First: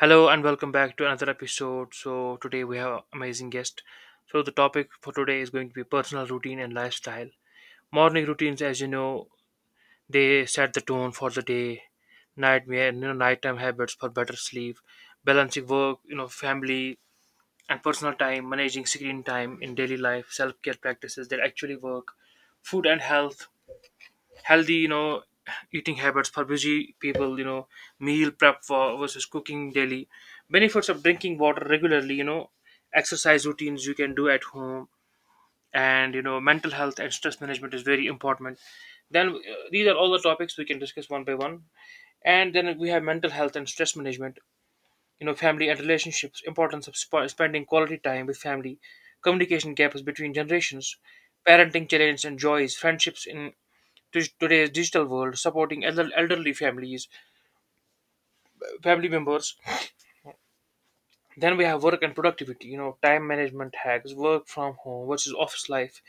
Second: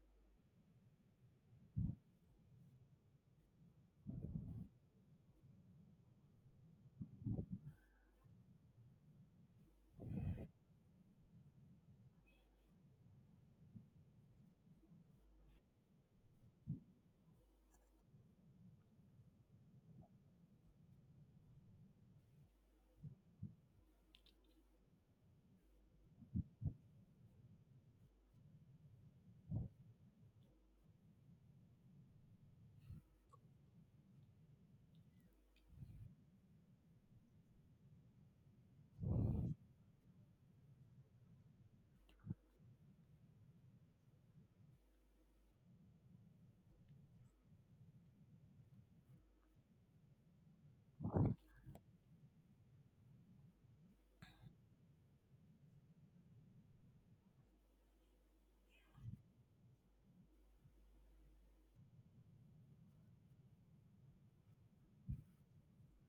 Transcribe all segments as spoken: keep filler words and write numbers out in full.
Hello and welcome back to another episode. So today we have amazing guest. So the topic for today is going to be personal routine and lifestyle. Morning routines, as you know, they set the tone for the day. Nightmare, you know, nighttime habits for better sleep, balancing work, you know, family and personal time, managing screen time in daily life, self-care practices that actually work, food and health, healthy you know eating habits for busy people you know Meal prep for versus cooking daily, benefits of drinking water regularly you know Exercise routines you can do at home, and you know mental health and stress management is very important. Then uh, these are all the topics we can discuss one by one. And then we have mental health and stress management, you know family and relationships, importance of sp- spending quality time with family, communication gaps between generations, parenting challenges and joys, friendships in to- today's digital world, supporting elder- elderly families, family members. Then we have work and productivity, you know, time management hacks, work from home versus office life,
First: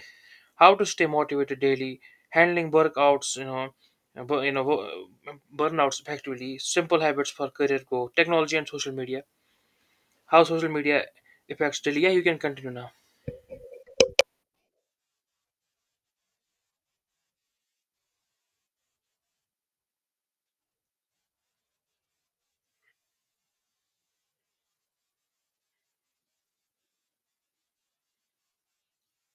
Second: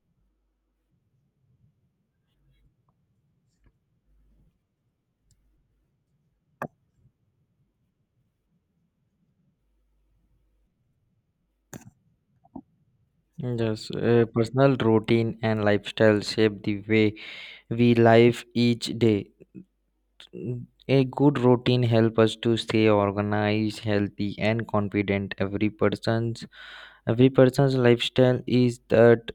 how to stay motivated daily, handling workouts, you know, uh, bur- you know, wo- uh, burnouts effectively, simple habits for career growth, technology and social media, how social media affects daily. Yeah, you can continue now. Yes, a personal routine and lifestyle shape the way we live each day. Mm, A good routine helps us to stay organized, healthy, and confident. Every person's every person's lifestyle is that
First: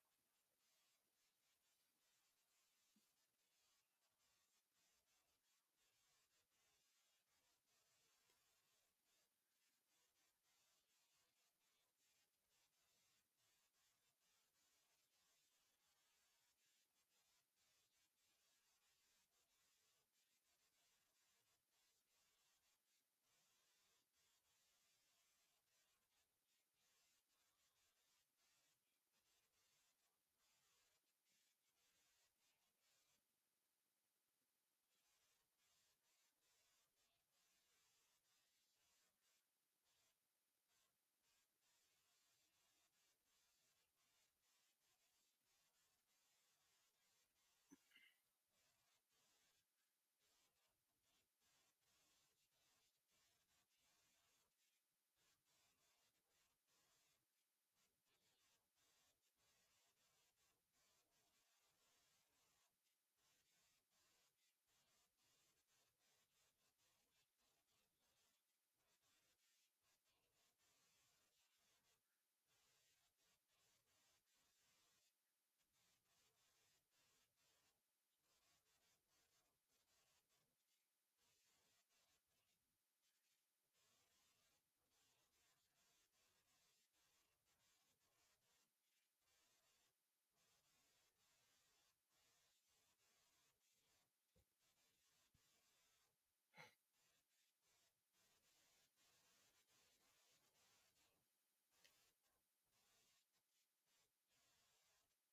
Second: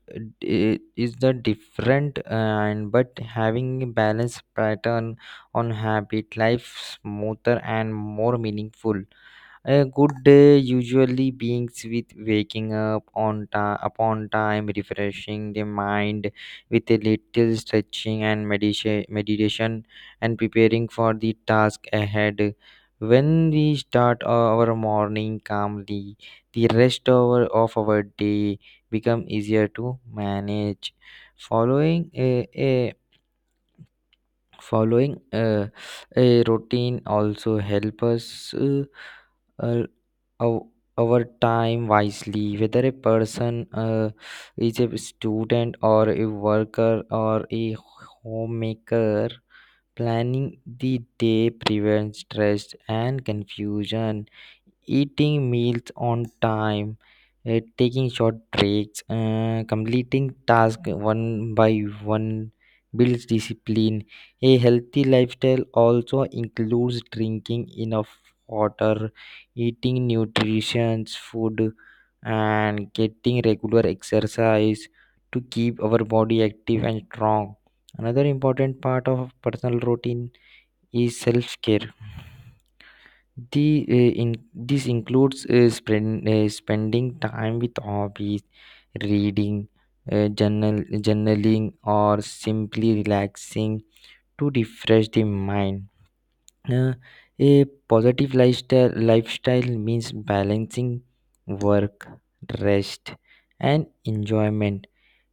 i- is the different and but having a balanced pattern on habit life smoother and more meaningful. A good day usually begins with waking up on time, upon time, refreshing the mind with a little stretching and medita- meditation, and preparing for the task ahead. When we start our morning calmly, the rest of our of our day become easier to manage. Following a, a Following uh, a routine also help us uh, uh, our, our time wisely. Whether a person uh, is a student or a worker or a homemaker, planning the day prevents stress and confusion. Eating meals on time, uh, taking short breaks, uh, completing tasks one by one builds discipline. A healthy lifestyle also includes drinking enough water, eating nutritious food, and getting regular exercise to keep our body active and strong. Another important part of personal routine is self care. The, uh, in, this includes uh, spend, uh, spending time with hobbies, reading, uh, journal, journaling, or simply relaxing to refresh the mind. Uh, a positive lifestyle, lifestyle means balancing work, rest, and enjoyment.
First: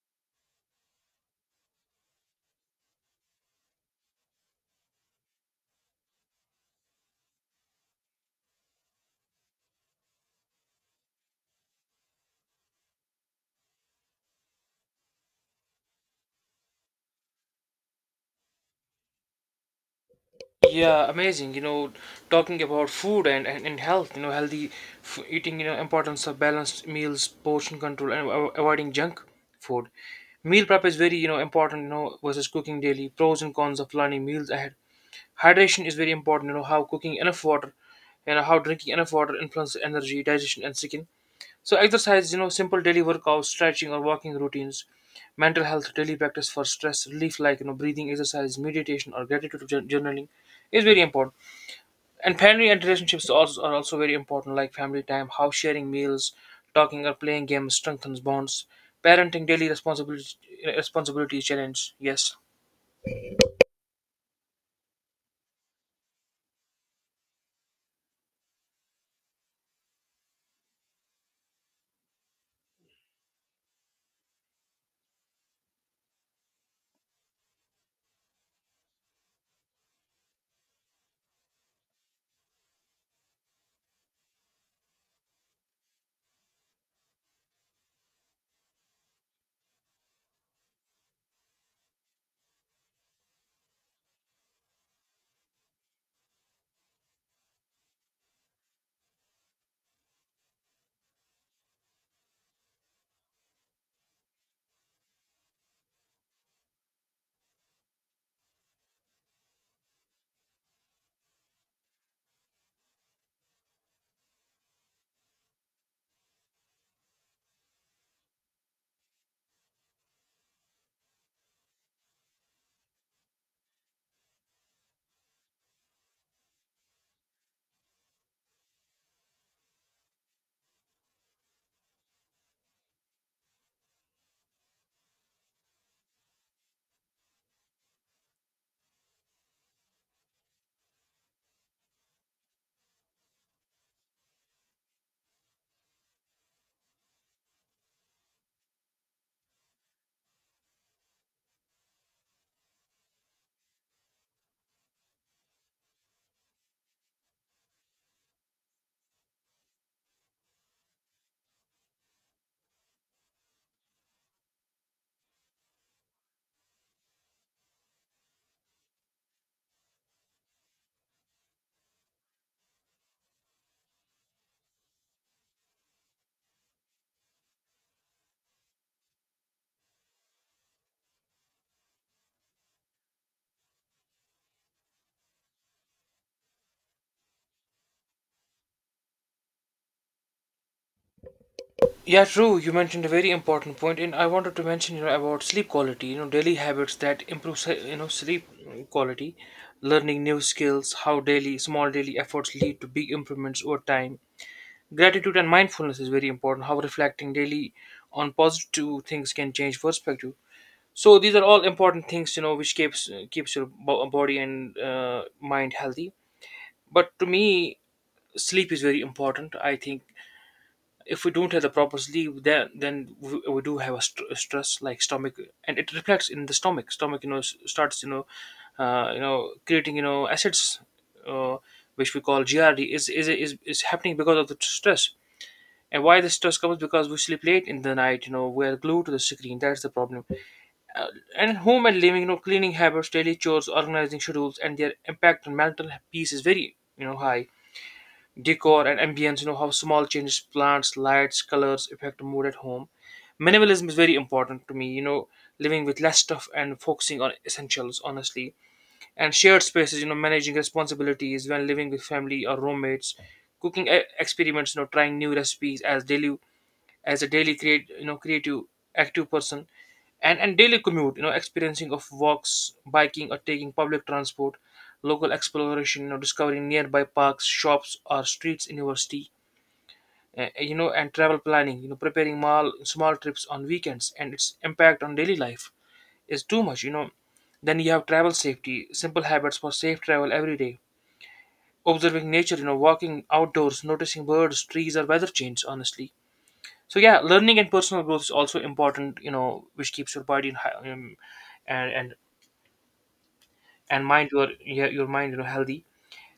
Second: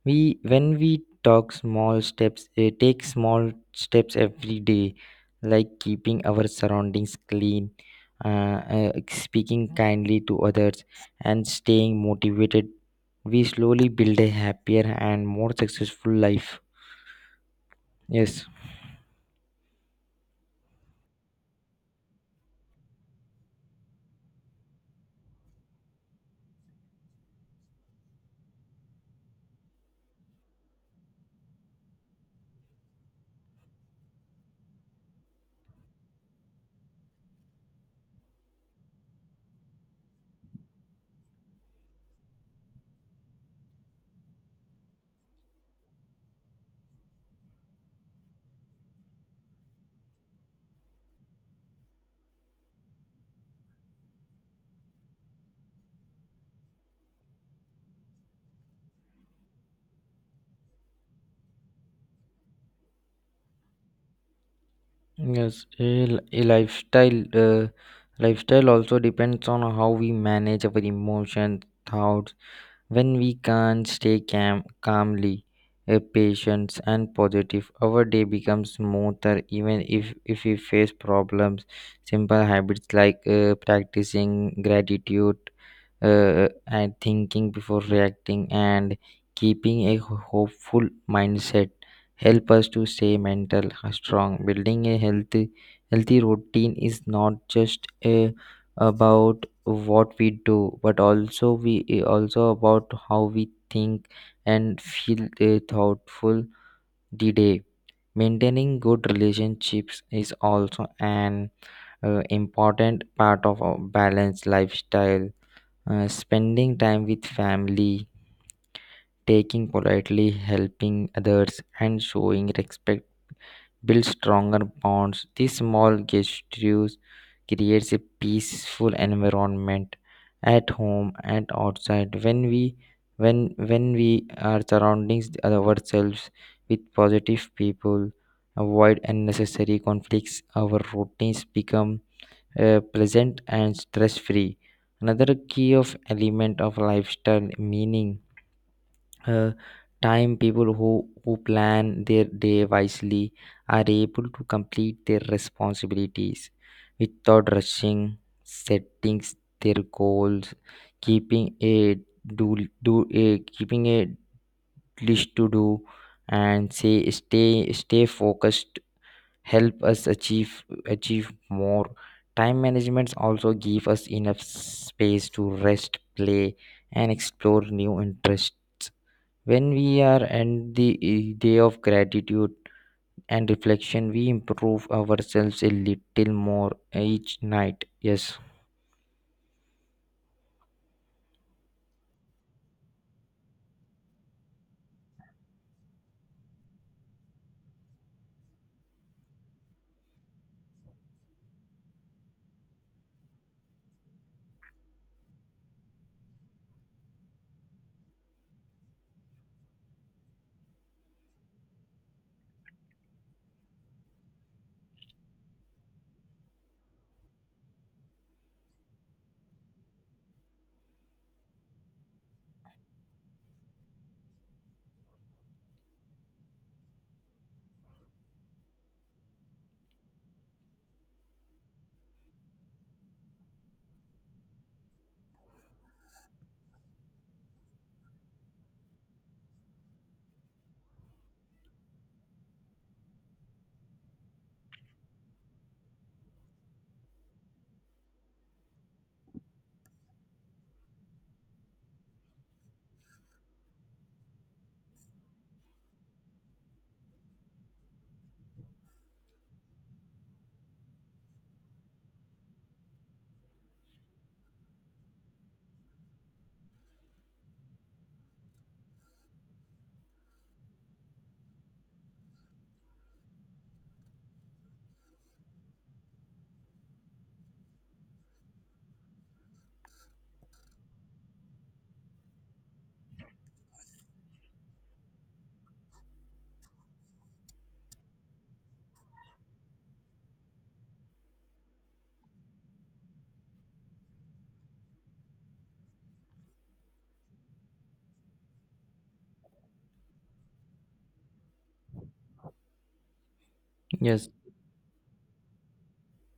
We when we talk small steps, eh, Take small steps every day, like keeping our surroundings clean, uh, uh, speaking kindly to others, and staying motivated. We slowly build a happier and more successful life. Yes. Yeah, amazing. You know, talking about food and, and, and health, you know, healthy f- eating, you know, importance of balanced meals, portion control, and avo- avoiding junk food. Meal prep is very, you know, important, you know, versus cooking daily. Pros and cons of planning meals ahead. Hydration is very important, you know, how cooking enough water and how drinking enough water influences energy, digestion, and skin. So exercise, you know, simple daily workouts, stretching or walking routines, mental health, daily practice for stress relief like you know breathing exercise, meditation or gratitude jour- journaling is very important. And family and relationships also are also very important, like family time, how sharing meals, talking or playing games strengthens bonds. Parenting daily responsibility responsibility challenge. Yes. Yes, a, li- a lifestyle uh, lifestyle also depends on how we manage our emotions, thoughts. When we can stay calm, calmly, uh, patient and positive, our day becomes smoother even if, if we face problems. Simple habits like uh, practicing gratitude uh, uh, and thinking before reacting and keeping a hopeful mindset help us to stay mental uh, strong. Building a healthy healthy routine is not just a, about what we do but also we uh, also about how we think and feel, uh, thoughtful the day. Maintaining good relationships is also an uh, important part of a balanced lifestyle. Uh, spending time with family, taking politely, helping others, and showing respect build stronger bonds. These small gestures creates a peaceful environment at home and outside. When we when when we are surrounding ourselves with positive people, avoid unnecessary conflicts. Our routines become uh, pleasant and stress free. Another key of element of lifestyle meaning uh, time people who, who plan their day wisely are able to complete their responsibilities without rushing, setting their goals, keeping a do do a keeping a list to do and say stay stay focused help us achieve achieve more. Time managements also give us enough space to rest play and explore new interests when we are at the eh, day of gratitude and reflection. We improve ourselves a little more each night. Yes. Yeah, true. You mentioned a very important point, and I wanted to mention, you know, about sleep quality. You know, daily habits that improve, se- you know, sleep quality, learning new skills, how daily small daily efforts lead to big improvements over time. Gratitude and mindfulness is very important. How reflecting daily on positive things can change perspective. So these are all important things, you know, which keeps keeps your bo- body and uh, mind healthy. But to me, sleep is very important. I think if we don't have the proper sleep then then we, we do have a, st- a stress like stomach, and it reflects in the stomach stomach you know s- starts, you know uh, you know creating, you know acids, uh, which we call grd, is, is is is happening because of the stress. And why the stress comes? Because we sleep late in the night. you know we're glued to the screen, that's the problem. uh, and home and living, you know cleaning habits, daily chores, organizing schedules and their impact on mental peace is very, you know high. Decor and ambience, you know how small changes, plants, lights, colors affect mood at home. Minimalism is very important to me, you know living with less stuff and focusing on essentials honestly. And shared spaces, you know managing responsibilities when living with family or roommates. Cooking e- experiments, you know trying new recipes as daily, as a daily create, you know creative active person. And and daily commute, you know experiencing of walks, biking, or taking public transport. Local exploration, you know discovering nearby parks, shops, or streets in your city. uh, you know and travel planning, you know preparing mall small trips on weekends and its impact on daily life is too much, you know then you have travel safety, simple habits for safe travel every day. Observing nature, you know walking outdoors, noticing birds, trees, or weather change honestly. So yeah, learning and personal growth is also important, you know which keeps your body and hi- um, and and, and mind Yes, your, yeah, your mind, you know healthy.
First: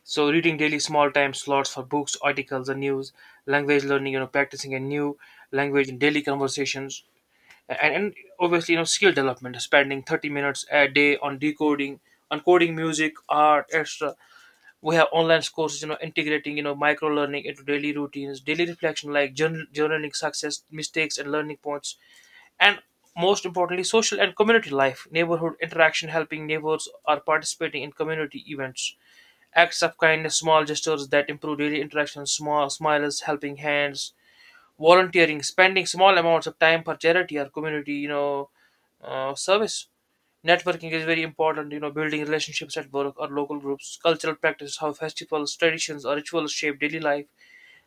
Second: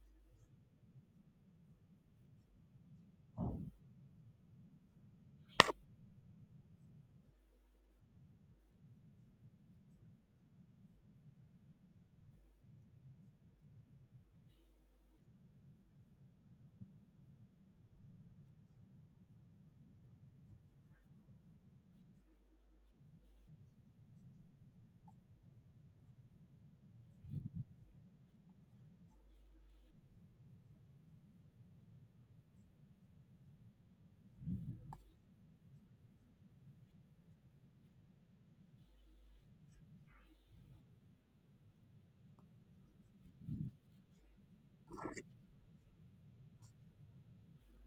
So reading daily small time slots for books, articles, and news, language learning, you know practicing a new language in daily conversations, and, and obviously, you know skill development, spending thirty minutes a day on decoding, on music, art, extra. We have online courses, you know integrating, you know micro learning into daily routines, daily reflection like journal, journaling success, mistakes, and learning points. And most importantly, social and community life, neighborhood interaction, helping neighbors or participating in community events, acts of kindness, small gestures that improve daily interactions, small smiles, helping hands, volunteering, spending small amounts of time for charity or community, you know uh, service. Networking is very important, you know building relationships at work or local groups. Cultural practices, how festivals, traditions, or rituals shape daily life.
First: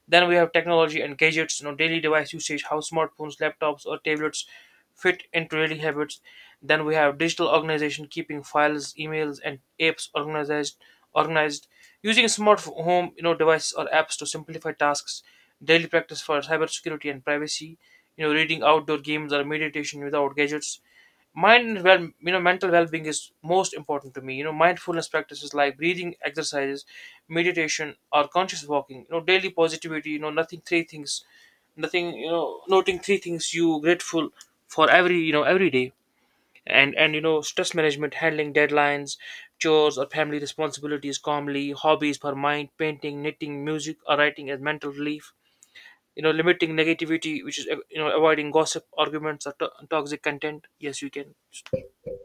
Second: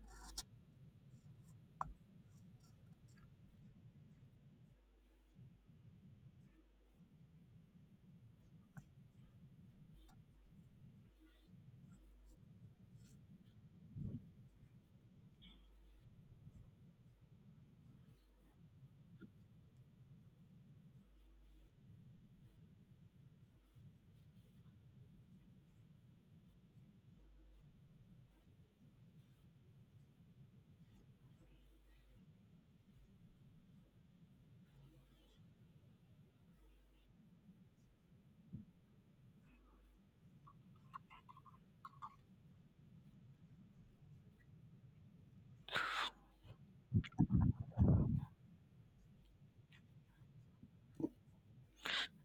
Then we have technology and gadgets, you know, daily device usage, how smartphones, laptops, or tablets fit into daily habits. Then we have digital organization, keeping files, emails, and apps organized, organized, using smart f- home, you know, devices or apps to simplify tasks. Daily practice for cybersecurity and privacy. You know, reading, outdoor games, or meditation without gadgets. Mind and well, you know mental well-being is most important to me. you know mindfulness practices like breathing exercises, meditation, or conscious walking. you know daily positivity. You know nothing three things nothing you know noting three things you grateful for every, you know every day. And and you know stress management, handling deadlines, chores, or family responsibilities calmly, hobbies for mind, painting, knitting, music, or writing as mental relief. you know limiting negativity, which is, uh, you know avoiding gossip, arguments, or to- toxic content. Yes, you can.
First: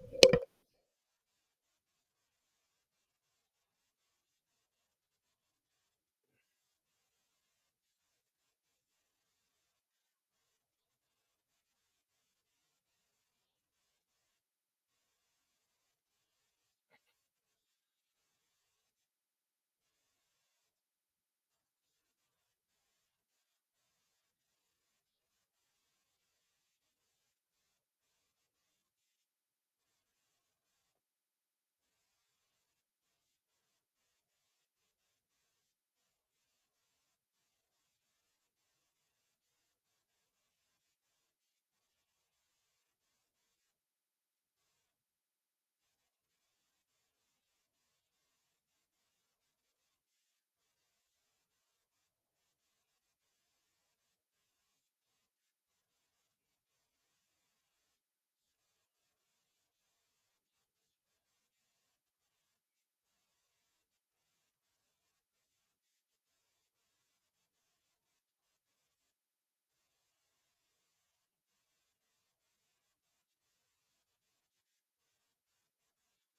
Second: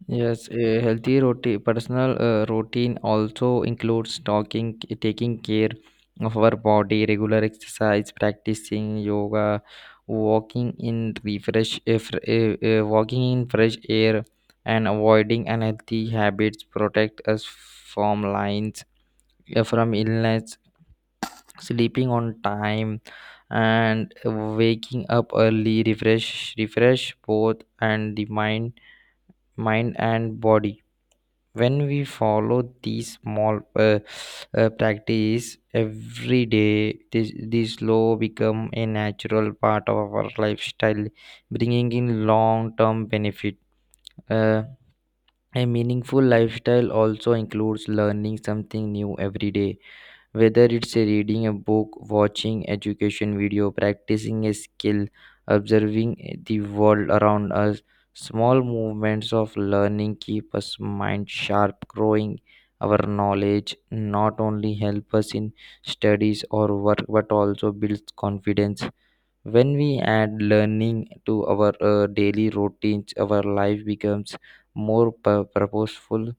Yes, a healthy roti personal uh, routine also includes talking, taking care of our body, regular exercise, practicing yoga, walking in refresh, uh, fr- uh, uh, walking in fresh air, and avoiding unhealthy habits protect us from lines uh, from illness. Sleeping on time and waking up early refresh refresh both and the mind mind and body. When we follow these small uh, uh, practice every day, this this law become a natural part of our lifestyle, bringing in long term benefit. uh, a meaningful lifestyle also includes learning something new every day, whether it's a reading a book, watching education video, practicing a skill, observing the world around us. Small movements of learning keep us mind sharp, growing our knowledge not only help us in studies or work but also builds confidence. When we add learning to our uh, daily routines, our life becomes more pur- purposeful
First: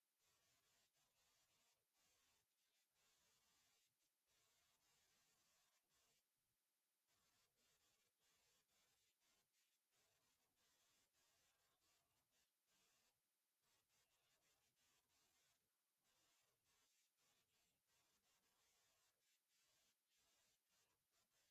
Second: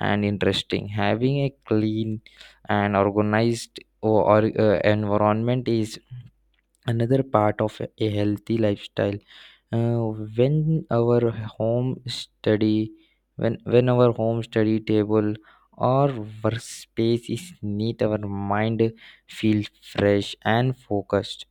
and interesting. Having a clean and organized or, or, uh, environment is another part of a a healthy lifestyle. Uh, when our home study, when when our home study table or workspace is neat, our mind feels fresh and focused.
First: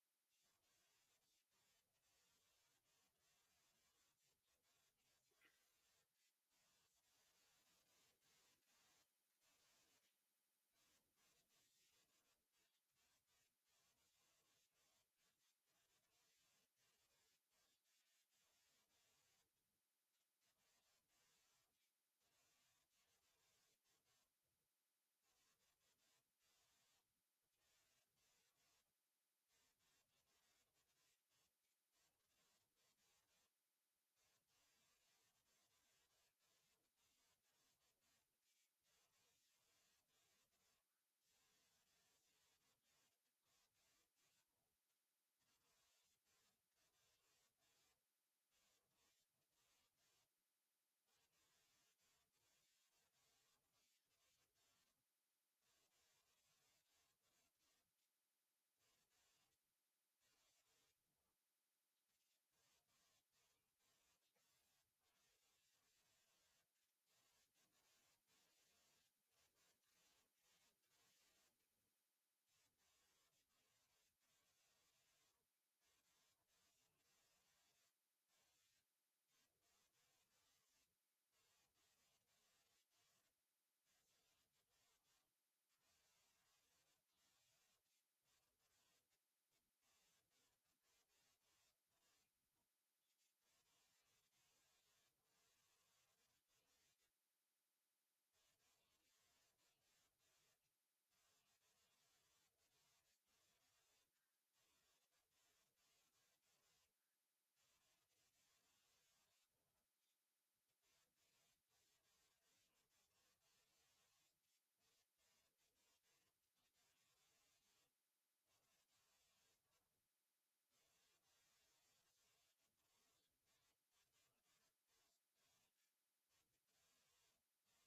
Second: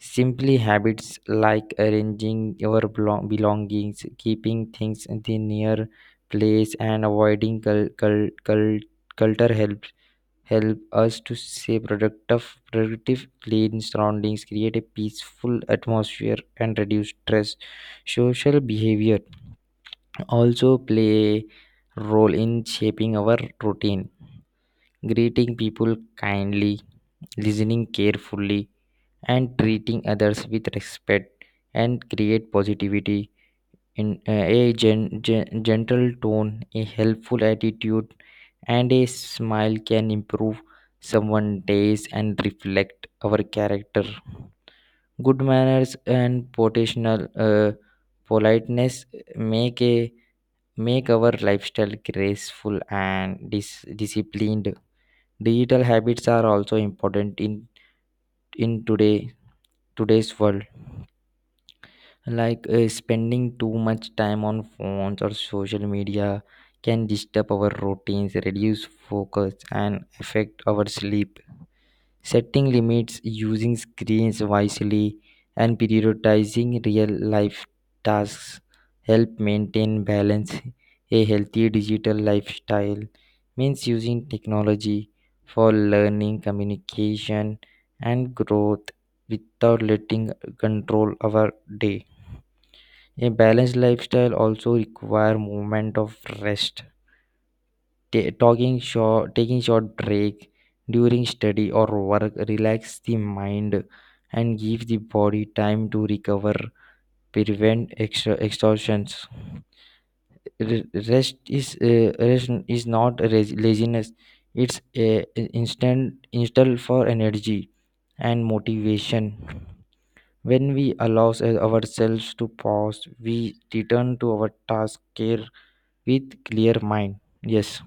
Simply habits like arranging your belo- belongings, keeping things in the near place, and avoiding cul- cul- cul- culture help help us to stay productive, productive, clean surroundings, create a peaceful atmosphere, and reduce stress. Social behavior also play a role in shaping our routine. Greeting people kindly, listening carefully, and treating others with respect and create positivity in uh, a gen- gen- gentle tone, a helpful attitude and a smile can improve someone's days and reflect our character. Good manners and potential uh, politeness make a make our lifestyle graceful and dis- disciplined. Digital habits are also important in in today today's world, like uh, spending too much time on phones or social media can disturb our routines, reduce focus and affect our sleep. Setting limits, using screens wisely and prioritizing real life tasks help maintain balance. A healthy digital lifestyle means using technology for learning communication and growth without letting control our day. A balanced lifestyle also require movement of rest. Ta- talking short, taking short break during study or work relax the mind and give the body time to recover, prevent extra exhaustions. Re- Rest is uh, rest is not raz- laziness; it's a instant instant for energy and motivation. When we allow ourselves to pause, we return to our task care with clear mind. Yes,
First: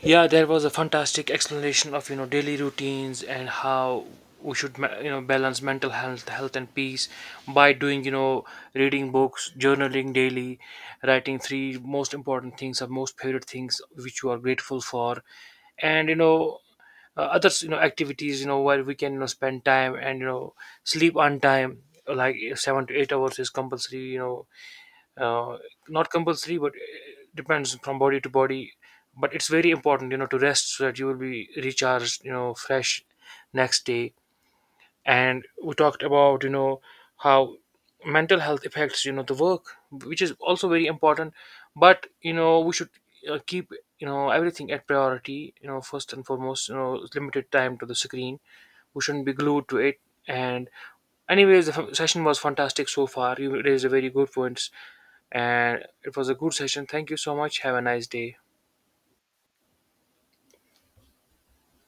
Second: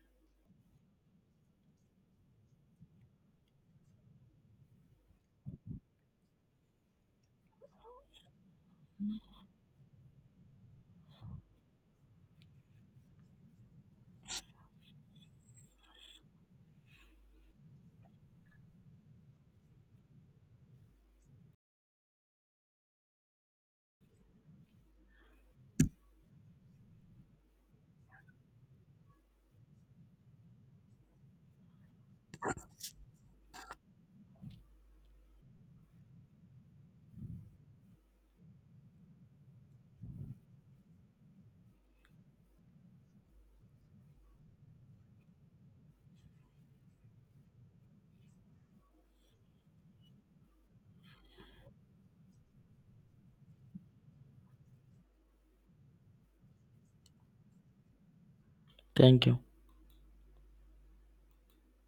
yeah yeah, there was a fantastic explanation of, you know daily routines and how we should ma- you know balance mental health health and peace by doing, you know reading books, journaling daily, writing three most important things or most favorite things which you are grateful for. And you know uh, other, you know activities, you know where we can, you know spend time and, you know sleep on time, like uh, seven to eight hours is compulsory, you know uh, not compulsory, but it depends from body to body. But it's very important, you know to rest so that you will be recharged, you know fresh next day. And we talked about, you know how mental health affects, you know the work, which is also very important. But you know we should, uh, keep, you know everything at priority. you know first and foremost, you know limited time to the screen, we shouldn't be glued to it. And anyways, the f- session was fantastic so far. You raised a very good points, and it was a good session. Thank you so much. Have a nice day. thank you.